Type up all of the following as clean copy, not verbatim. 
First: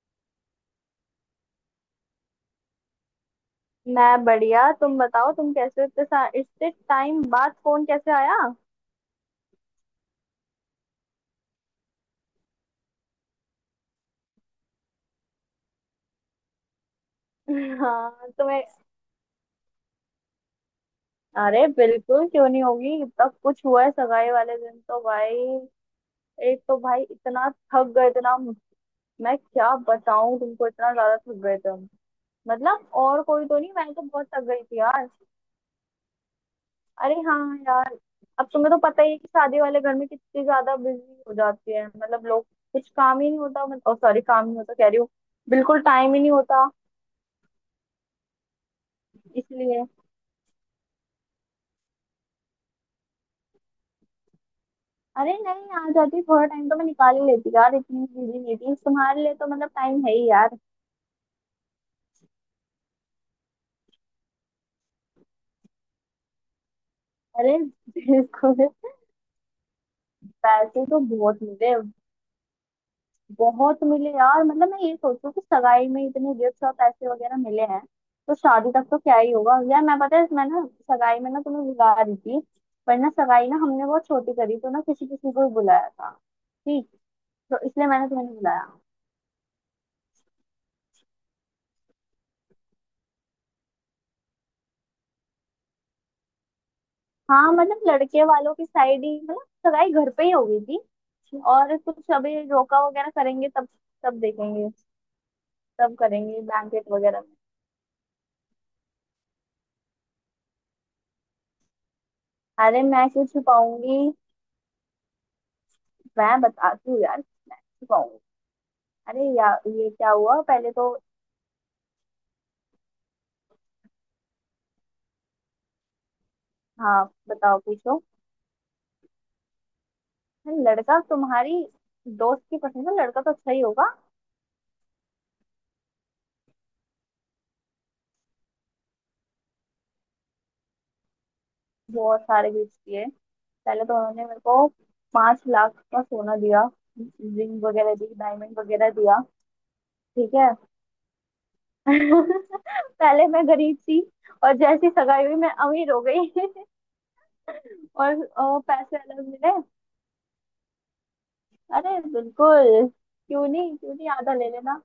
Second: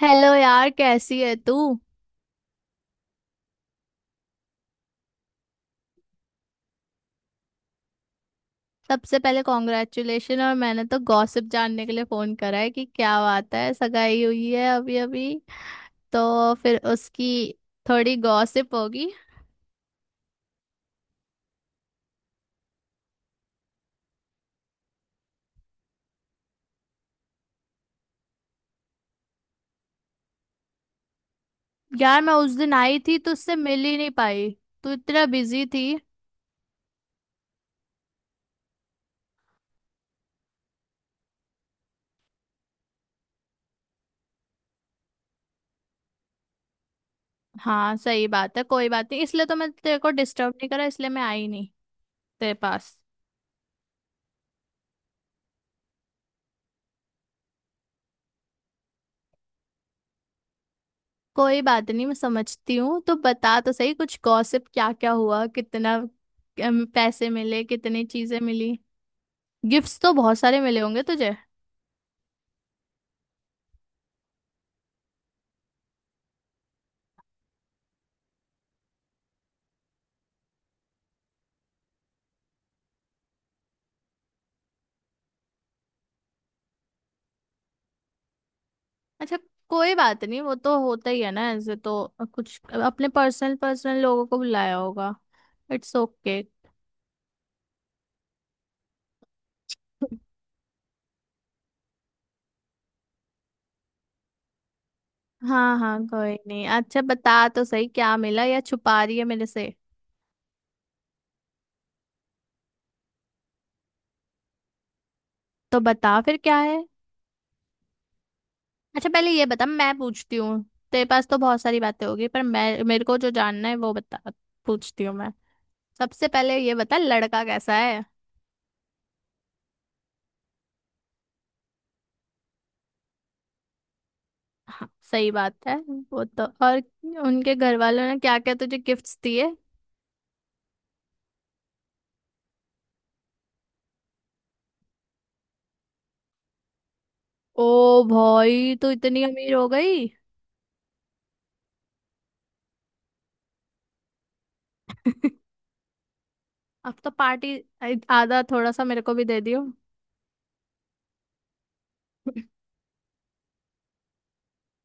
Hello यार, कैसी है तू। मैं बढ़िया। तुम बताओ, तुम कैसे हो? इतने इतने टाइम बाद फोन कैसे आया? सबसे पहले कॉन्ग्रेचुलेशन। और मैंने तो गॉसिप जानने के लिए फोन करा है कि क्या बात है, सगाई हुई है अभी अभी, तो फिर उसकी थोड़ी हाँ, तुम्हें। गॉसिप होगी। अरे बिल्कुल, क्यों नहीं होगी। तब कुछ हुआ है सगाई वाले दिन तो भाई। एक तो भाई इतना थक गए थे ना। मैं क्या बताऊं तुमको, इतना ज्यादा थक गए थे हम। यार मैं उस दिन मतलब आई थी और तो कोई उससे तो नहीं, मिल मैं ही तो नहीं बहुत थक पाई। गई थी तू यार। इतना बिजी थी। अरे हाँ यार। अब तुम्हें तो पता ही है कि शादी वाले घर में कितनी ज्यादा बिजी हो जाती है, मतलब लोग। कुछ काम ही नहीं होता, मतलब सॉरी काम नहीं होता कह रही हूँ। बिल्कुल टाइम ही नहीं होता। हाँ सही बात है, कोई बात नहीं, इसलिए तो मैं इसलिए। तेरे को डिस्टर्ब नहीं करा, इसलिए मैं आई नहीं तेरे पास। अरे नहीं, आ जाती, थोड़ा टाइम तो मैं निकाल ही लेती यार। इतनी बिजी नहीं थी तुम्हारे लिए तो, मतलब टाइम है ही यार। कोई बात नहीं, मैं समझती हूँ। तो बता तो सही, कुछ गॉसिप, क्या क्या हुआ, कितना पैसे अरे मिले, कितनी चीजें बिल्कुल। मिली। गिफ्ट्स तो बहुत सारे मिले पैसे तो होंगे तुझे। बहुत मिले। बहुत मिले यार। मतलब मैं ये सोचू कि सगाई में इतने गिफ्ट और पैसे वगैरह मिले हैं, तो शादी तक तो क्या ही होगा यार। मैं, पता है मैं ना सगाई में ना तुम्हें बुला रही थी, पर ना सगाई ना हमने बहुत छोटी करी, तो ना किसी किसी को ही बुलाया था ठीक, तो इसलिए मैंने तुम्हें नहीं बुलाया। अच्छा, कोई बात नहीं, वो तो होता ही है ना, ऐसे तो कुछ अपने पर्सनल पर्सनल लोगों को बुलाया होगा। It's okay. हाँ मतलब लड़के वालों की साइड ही मतलब। सगाई घर पे ही हो गई थी, और कुछ अभी रोका वगैरह करेंगे तब तब देखेंगे। हाँ तब हाँ, कोई करेंगे नहीं। बैंकेट अच्छा वगैरह बता में। तो सही, क्या मिला, या छुपा रही है मेरे से। अरे मैं क्यों छुपाऊंगी। तो बता फिर मैं क्या है। बताती हूँ यार। मैं छुपाऊंगी। अच्छा अरे पहले ये यार बता, ये मैं क्या पूछती हुआ हूँ। पहले तो। तेरे पास तो बहुत सारी बातें होगी, पर मैं, मेरे को जो जानना है वो बता, पूछती हूँ मैं। सबसे पहले ये बता, हाँ लड़का बताओ, कैसा पूछो। है। अरे लड़का तुम्हारी दोस्त की पसंद है, लड़का तो अच्छा ही होगा। हाँ सही बात है, वो तो। और उनके घर वालों ने क्या क्या तुझे गिफ्ट्स दिए। बहुत सारे गिफ्ट दिए। पहले तो उन्होंने मेरे को 5 लाख का सोना दिया। रिंग ओ वगैरह दी, डायमंड भाई, वगैरह तू दिया। इतनी अमीर हो गई। ठीक है। पहले मैं गरीब थी, और जैसी सगाई हुई मैं अमीर हो गई। अब तो पार्टी। और आधा थोड़ा सा पैसे मेरे को भी अलग दे मिले। दियो। अरे बिल्कुल, क्यों नहीं क्यों नहीं, आधा ले लेना।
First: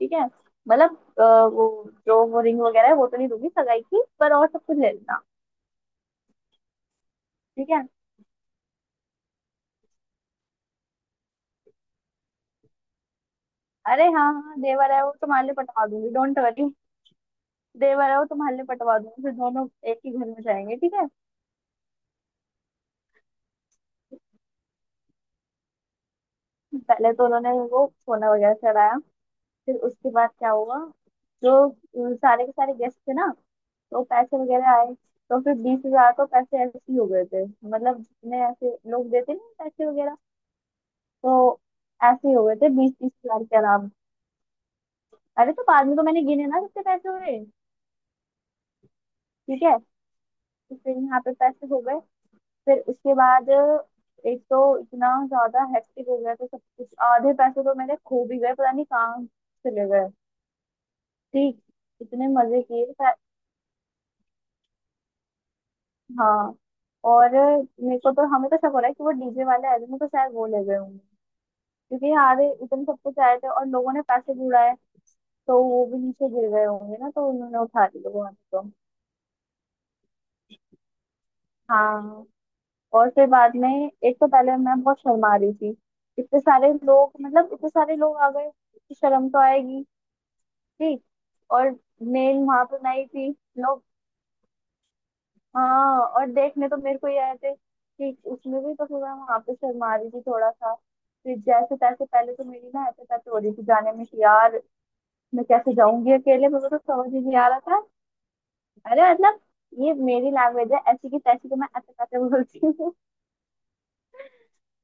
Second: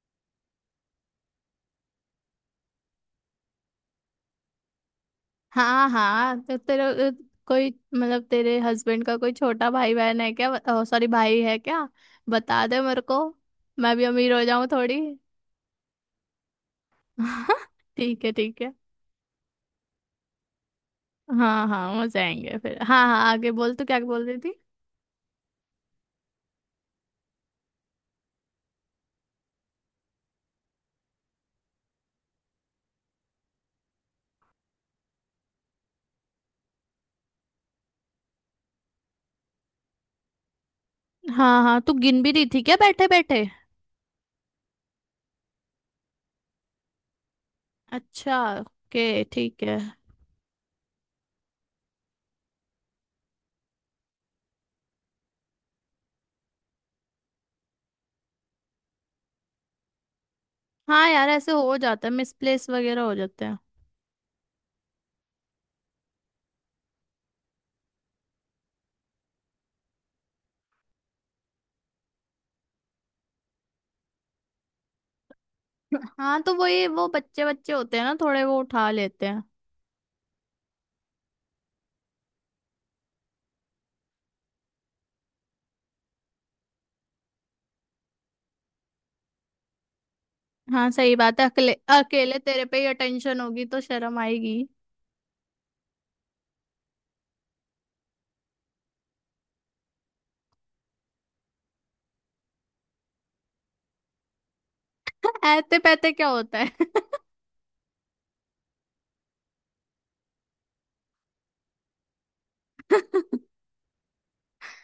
ठीक है। मतलब वो जो वो रिंग वगैरह है वो तो नहीं दूंगी सगाई की, पर और सब कुछ ले लेना। हाँ हाँ, तो तेरे कोई, ठीक है। मतलब तेरे हस्बैंड का कोई छोटा भाई बहन है क्या, सॉरी भाई है क्या। बता दे मेरे को, मैं भी अरे अमीर हाँ हो हाँ, जाऊं देवर थोड़ी। है वो, तुम्हारे लिए पटवा दूंगी, डोंट वरी। देवर है ठीक वो है तुम्हारे ठीक लिए है। पटवा दूंगी, फिर दोनों एक ही घर में जाएंगे, ठीक है। हाँ हाँ हो जाएंगे फिर। हाँ हाँ, आगे बोल, तू क्या बोल रही थी। पहले तो उन्होंने वो सोना वगैरह चढ़ाया। फिर उसके बाद क्या हुआ, जो सारे के सारे गेस्ट थे ना, तो पैसे वगैरह आए, तो फिर 20 हजार तो पैसे ऐसे ही हो गए थे, मतलब जितने ऐसे लोग देते नहीं पैसे वगैरह, तो हाँ हाँ, तू गिन ऐसे भी ही हो रही गए थी थे क्या बीस बैठे तीस बैठे। हजार के आराम। अरे तो बाद में तो मैंने गिने ना कितने पैसे हुए। अच्छा ओके, ठीक ठीक है। है। तो फिर यहाँ पे पैसे हो गए। फिर उसके बाद एक तो इतना ज्यादा हेक्टिक हो गया था सब कुछ, आधे पैसे तो मेरे खो भी गए, पता नहीं कहाँ चले गए, हाँ यार, ऐसे ठीक। हो जाता है, इतने मजे मिसप्लेस किए वगैरह हो जाते हैं। हाँ। और मेरे को तो, हमें तो शक हो रहा है कि वो डीजे वाले आए थे, मेरे को शायद वो ले गए होंगे, क्योंकि यहाँ आधे इतने सब कुछ आए थे और लोगों ने पैसे भी उड़ाए, तो वो भी नीचे हाँ गिर तो गए वो, ये होंगे वो ना, तो बच्चे उन्होंने बच्चे उठा होते हैं लिए ना वो हमें थोड़े, वो तो। उठा लेते हैं। हाँ। और फिर बाद में एक तो पहले मैं बहुत शर्मा रही थी, इतने सारे लोग, मतलब इतने सारे लोग आ गए कि शर्म तो आएगी। हाँ ठीक। सही बात है, और अकेले, अकेले मेन तेरे वहां पे पर ही नहीं थी अटेंशन होगी तो लोग। शर्म आएगी। हाँ, और देखने तो मेरे को ही आए थे ठीक, उसमें भी तो फिर मैं वहां पे शर्मा रही थी थोड़ा सा। फिर जैसे तैसे, पहले तो मेरी ना ऐसे तैसे हो रही थी जाने में कि यार मैं कैसे ऐते पैते जाऊंगी क्या अकेले, होता मुझे तो है। समझ ही नहीं आ रहा था। अरे मतलब, ये मेरी लैंग्वेज है ऐसी की तैसी को, मैं ऐसे कैसे बोलती हूँ।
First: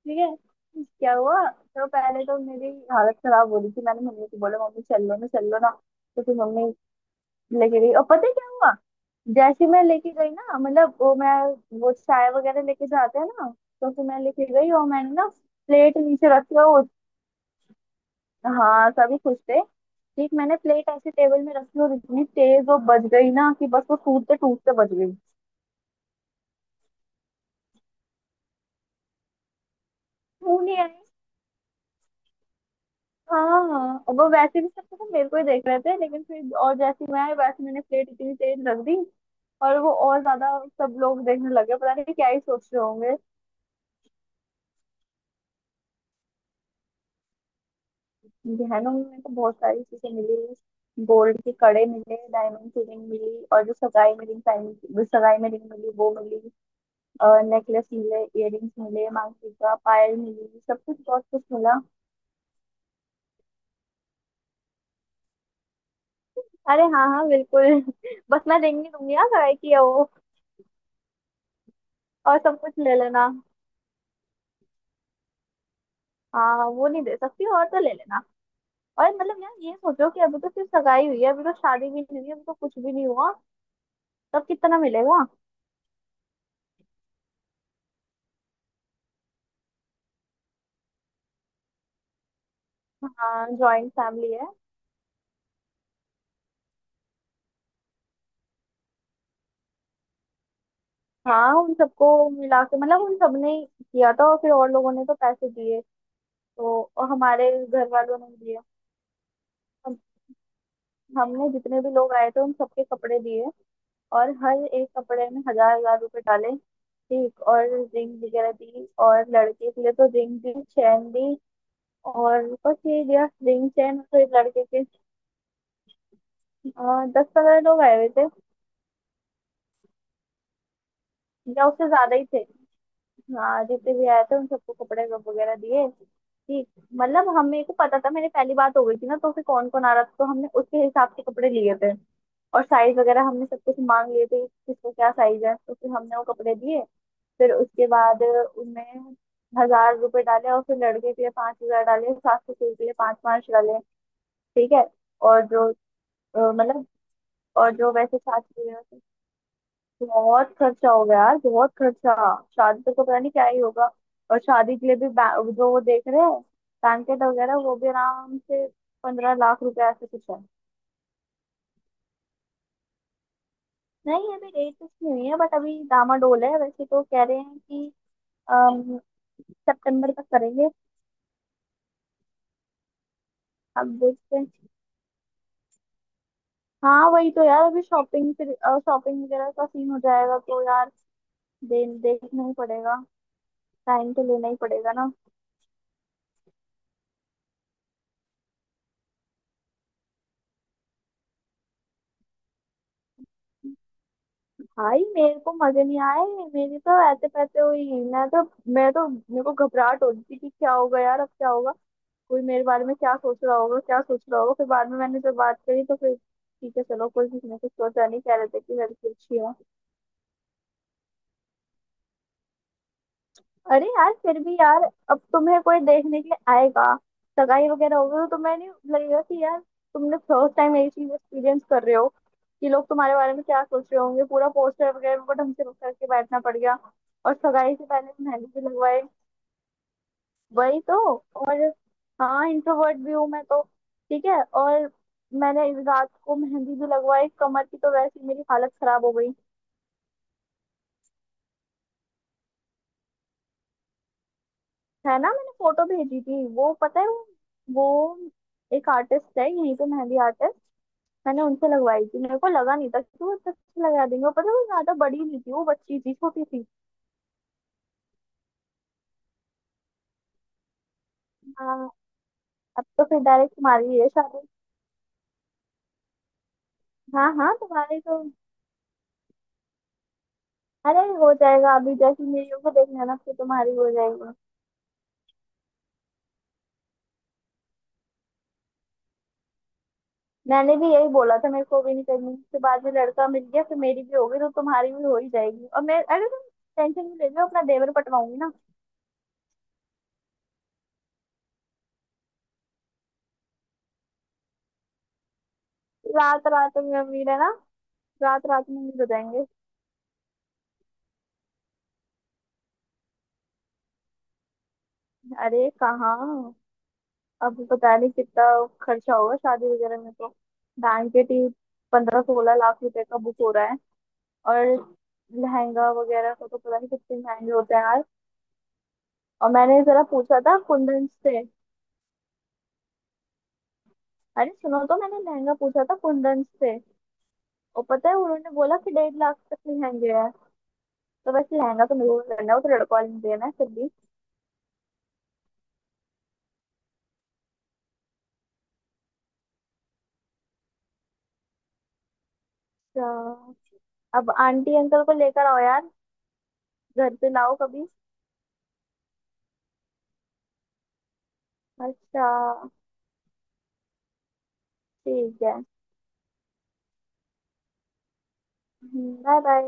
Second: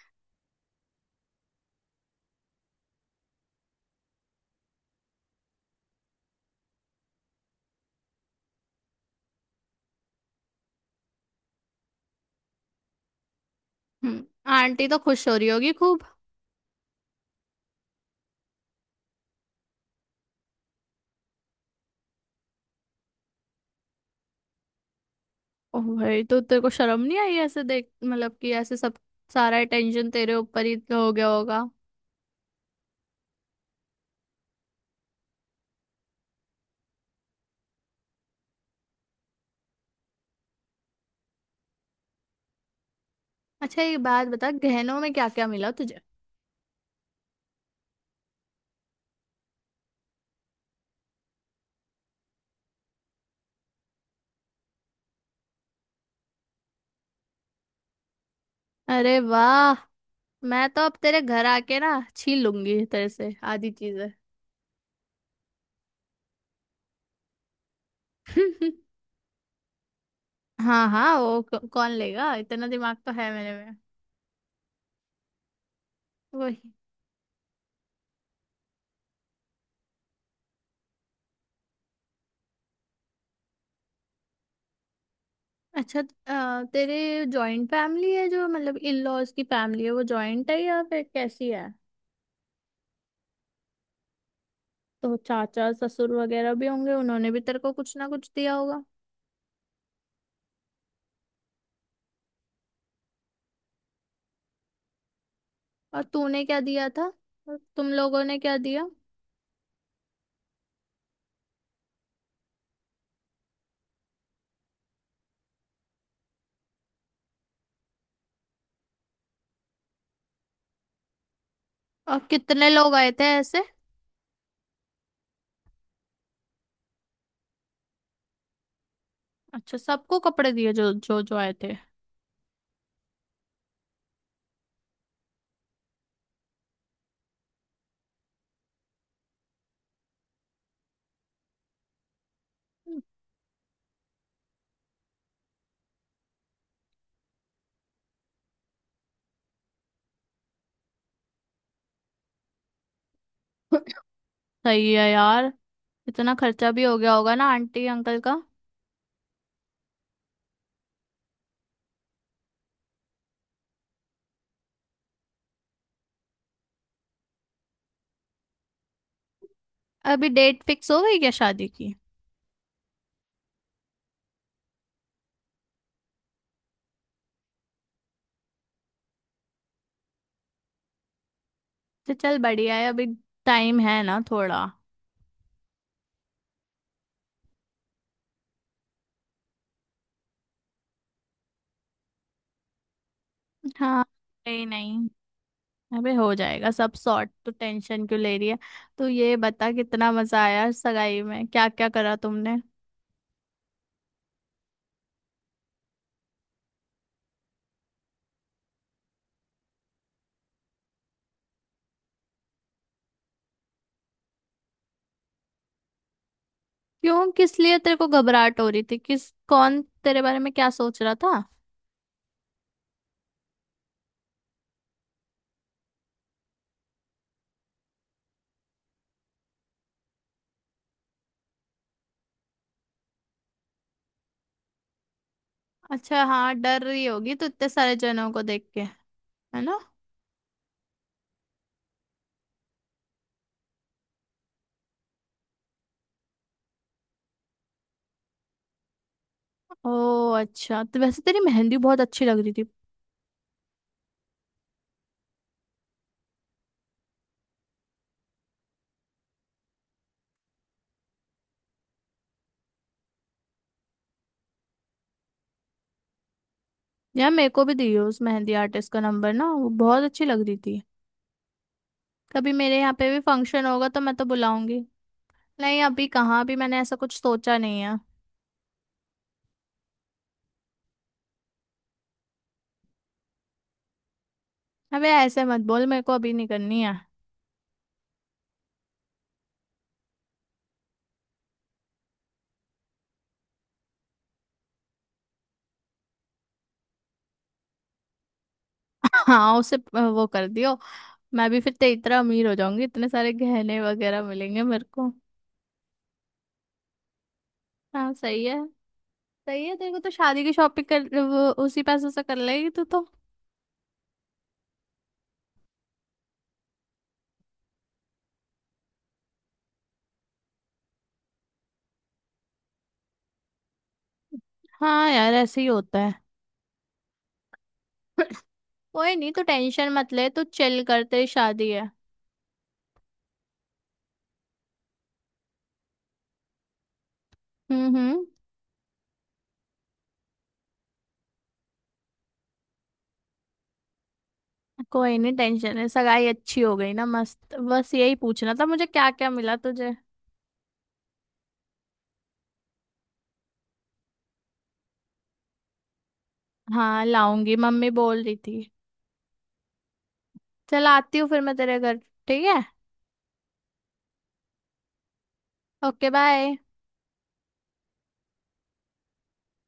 ठीक है। क्या हुआ, तो पहले तो मेरी हालत खराब हो रही थी, मैंने मम्मी को बोला, मम्मी चल लो ना चल लो ना, तो फिर मम्मी लेके गई, और पता है क्या हुआ, जैसे ही मैं लेके गई ना, मतलब वो मैं वो चाय वगैरह लेके जाते हैं ना, तो फिर मैं हम्म, लेके गई और आंटी तो मैंने ना खुश हो रही होगी प्लेट खूब। नीचे रखी, और हाँ सभी खुश थे, एक मैंने प्लेट ऐसी टेबल में रखी और इतनी तेज वो बज गई ना कि बस वो टूटते टूटते बज गई। ओ भाई, तो तेरे को शर्म नहीं आई ऐसे, देख मतलब कि ऐसे सब, सारा अटेंशन तेरे मुंह ऊपर ही नहीं आई। तो हो गया होगा। हाँ और वो वैसे भी सब तो मेरे को ही देख रहे थे, लेकिन फिर और जैसे ही मैं आई वैसे मैंने प्लेट इतनी तेज रख दी, और वो और ज्यादा सब लोग देखने लगे, पता नहीं क्या ही सोच रहे होंगे। अच्छा ये बात बता, गहनों में क्या क्या मिला तुझे। गहनों में मेरे को बहुत सारी चीजें मिली, गोल्ड के कड़े मिले, डायमंड की रिंग मिली, और जो सगाई में रिंग पहनी सगाई में रिंग मिली वो मिली, नेकलेस मिले, इयररिंग्स मिले, अरे मांगटीका वाह। पायल मिली, मैं तो सब अब कुछ तेरे बहुत कुछ घर आके मिला। ना छीन लूंगी तेरे से आधी चीजें। अरे हाँ हाँ, बिल्कुल। बस मैं देंगी दूंगी ना, कराई की है वो, हाँ हाँ, वो कौन लेगा, और सब इतना कुछ ले दिमाग तो लेना। है मेरे में। वही। हाँ वो नहीं दे सकती, और तो ले लेना। और मतलब यार ये सोचो कि अभी तो सिर्फ सगाई हुई है, अभी तो शादी भी नहीं हुई है, अभी तो कुछ भी नहीं हुआ, तब कितना मिलेगा। अच्छा, तेरे जॉइंट फैमिली है जो, मतलब इन लॉज की फैमिली है वो जॉइंट है, या फिर कैसी है। हाँ जॉइंट फैमिली है। तो चाचा ससुर वगैरह भी होंगे, उन्होंने भी तेरे को कुछ ना कुछ दिया होगा। हाँ उन सबको मिला के, मतलब उन सबने ही किया था, और फिर और लोगों ने तो पैसे दिए। और तूने क्या तो दिया और था। हमारे और घर तुम वालों लोगों ने ने क्या दिए। दिया। हम हमने जितने भी लोग आए थे उन सबके कपड़े दिए, और हर एक कपड़े में हजार हजार रुपए डाले ठीक, और रिंग वगैरह दी, और लड़के के लिए तो रिंग दी चैन दी। और और कितने बस लोग ये आए थे दिया ऐसे। रिंग चैन, तो एक लड़के के 10-15 लोग आए हुए थे, अच्छा, सबको कपड़े दिए जो जो जो आए या थे। उससे ज्यादा ही थे, हाँ जितने भी आए थे उन सबको कपड़े वगैरह दिए ठीक, मतलब हमें को पता था, मेरी पहली बात हो गई थी ना, तो फिर कौन कौन आ रहा था तो हमने उसके हिसाब से कपड़े लिए थे, और साइज वगैरह हमने सब कुछ मांग लिए थे कि किसको क्या साइज है, तो फिर हमने वो कपड़े दिए। फिर उसके बाद उनमें 1,000 रुपए डाले, और फिर लड़के के लिए 5 हजार डाले, सास ससुर के लिए पांच पांच डाले, ठीक है। सही है और यार। जो इतना खर्चा भी मतलब हो गया होगा ना और आंटी जो अंकल वैसे का। सास ससुर, बहुत खर्चा हो गया यार, बहुत खर्चा, शादी तक तो पता नहीं क्या ही होगा। और शादी के लिए भी जो वो देख रहे हैं बैंकेट वगैरह, वो भी आराम से 15 लाख रुपए ऐसे कुछ अभी है। डेट फिक्स हो गई क्या शादी की। नहीं अभी डेट फिक्स नहीं हुई है, बट अभी डामाडोल है, वैसे तो कह रहे हैं कि अम, सितंबर तक करेंगे। तो चल बढ़िया है, अभी टाइम अब है ना देखते थोड़ा। हैं। हाँ वही तो यार, अभी शॉपिंग फिर शॉपिंग वगैरह का सीन हो जाएगा तो यार, देखना ही पड़ेगा। हाँ। टाइम तो लेना ही नहीं पड़ेगा नहीं, ना। अबे हो जाएगा सब सॉर्ट, तो टेंशन क्यों ले रही है। तो ये बता, कितना मजा आया सगाई में, क्या क्या करा तुमने। भाई मेरे को मजे नहीं आए, मेरी तो ऐसे पैसे हुई, मैं तो मेरे को घबराहट हो रही थी कि क्या होगा यार, अब क्या होगा, कोई मेरे बारे में क्या सोच रहा होगा क्या सोच रहा होगा, फिर बाद में मैंने जब बात करी तो फिर ठीक है चलो, कोई क्यों, किसी किस ने कुछ लिए तेरे को सोचा नहीं, कह रहे घबराहट थे हो कि रही थी, लड़की किस, अच्छी है। कौन तेरे बारे में क्या सोच रहा था। अरे यार फिर भी यार, अब तुम्हें कोई देखने के लिए आएगा, सगाई वगैरह होगी तो तुम्हें नहीं लगेगा कि यार, तुमने फर्स्ट टाइम यही चीज एक्सपीरियंस कर रहे हो, कि लोग तुम्हारे बारे में क्या सोच रहे होंगे, पूरा पोस्टर वगैरह उनको ढंग से करके अच्छा बैठना हाँ, पड़ गया। डर रही होगी और तो, इतने सगाई से सारे पहले जनों को मेहंदी भी देख के, लगवाए। है ना। वही तो। और हाँ इंट्रोवर्ट भी हूँ मैं तो, ठीक है, और मैंने इस रात को मेहंदी भी लगवाई कमर की, तो वैसे ही मेरी हालत खराब हो गई। ओ अच्छा, तो वैसे तेरी मेहंदी बहुत अच्छी लग रही थी। है ना, मैंने फोटो भेजी थी वो, पता है वो एक आर्टिस्ट है यहीं पे मेहंदी आर्टिस्ट, मैंने उनसे लगवाई थी, मेरे को लगा नहीं था कि वो इतना अच्छा लगा देंगे, और पता है वो ज्यादा बड़ी नहीं थी, वो बच्ची थी छोटी सी। यार मेरे को भी दी हो उस मेहंदी आर्टिस्ट का नंबर ना, वो बहुत अच्छी लग रही थी। हाँ कभी मेरे अब यहाँ तो पे फिर भी डायरेक्ट फंक्शन तुम्हारी होगा ही तो है मैं तो शादी। बुलाऊंगी। नहीं, अभी कहाँ, भी मैंने ऐसा कुछ हाँ हाँ सोचा नहीं है। तुम्हारी तो, अरे हो जाएगा, अभी जैसे मेरी को देख लेना फिर तुम्हारी हो जाएगी। अबे ऐसे मत बोल, मेरे को अभी नहीं करनी है। मैंने भी यही बोला था मेरे को भी नहीं करनी, फिर बाद में लड़का मिल गया, फिर मेरी भी होगी तो तुम्हारी भी हो ही जाएगी, और मैं अरे तुम टेंशन नहीं ले लो, अपना देवर पटवाऊंगी ना। हाँ उसे, वो कर दियो, मैं भी फिर ते इतना अमीर हो जाऊंगी, इतने सारे गहने वगैरह मिलेंगे मेरे को। रात रात में मेरा ना, हाँ सही रात है। रात में नहीं बताएंगे। सही है, तेरे को तो शादी की शॉपिंग, कर वो उसी पैसों से कर लेगी तू तो। अरे कहाँ, अब पता नहीं कितना खर्चा होगा शादी वगैरह में तो, बैंकेट ही 15-16 लाख रुपए का बुक हो रहा है। और हाँ यार, ऐसे ही लहंगा होता है। वगैरह का तो पता नहीं कितने महंगे होते हैं यार। कोई नहीं, तू और मैंने टेंशन जरा मत ले, पूछा तू था चिल कर, कुंदन तेरी से, शादी है। अरे सुनो तो मैंने लहंगा पूछा था कुंदन से, और पता है हम्म। उन्होंने बोला कि 1.5 लाख तक के लहंगे हैं, तो वैसे लहंगा तो मेरे को करना है, वो तो लड़कों वाले ने देना है, फिर भी। कोई नहीं, टेंशन है सगाई अच्छी हो गई ना, मस्त, बस यही पूछना था मुझे क्या क्या मिला तुझे। तो अब आंटी अंकल को लेकर आओ यार, हाँ घर पे लाओ लाऊंगी, कभी। मम्मी बोल रही थी। चल आती हूँ फिर मैं तेरे घर। अच्छा ठीक है। ठीक है। Okay bye. Bye bye.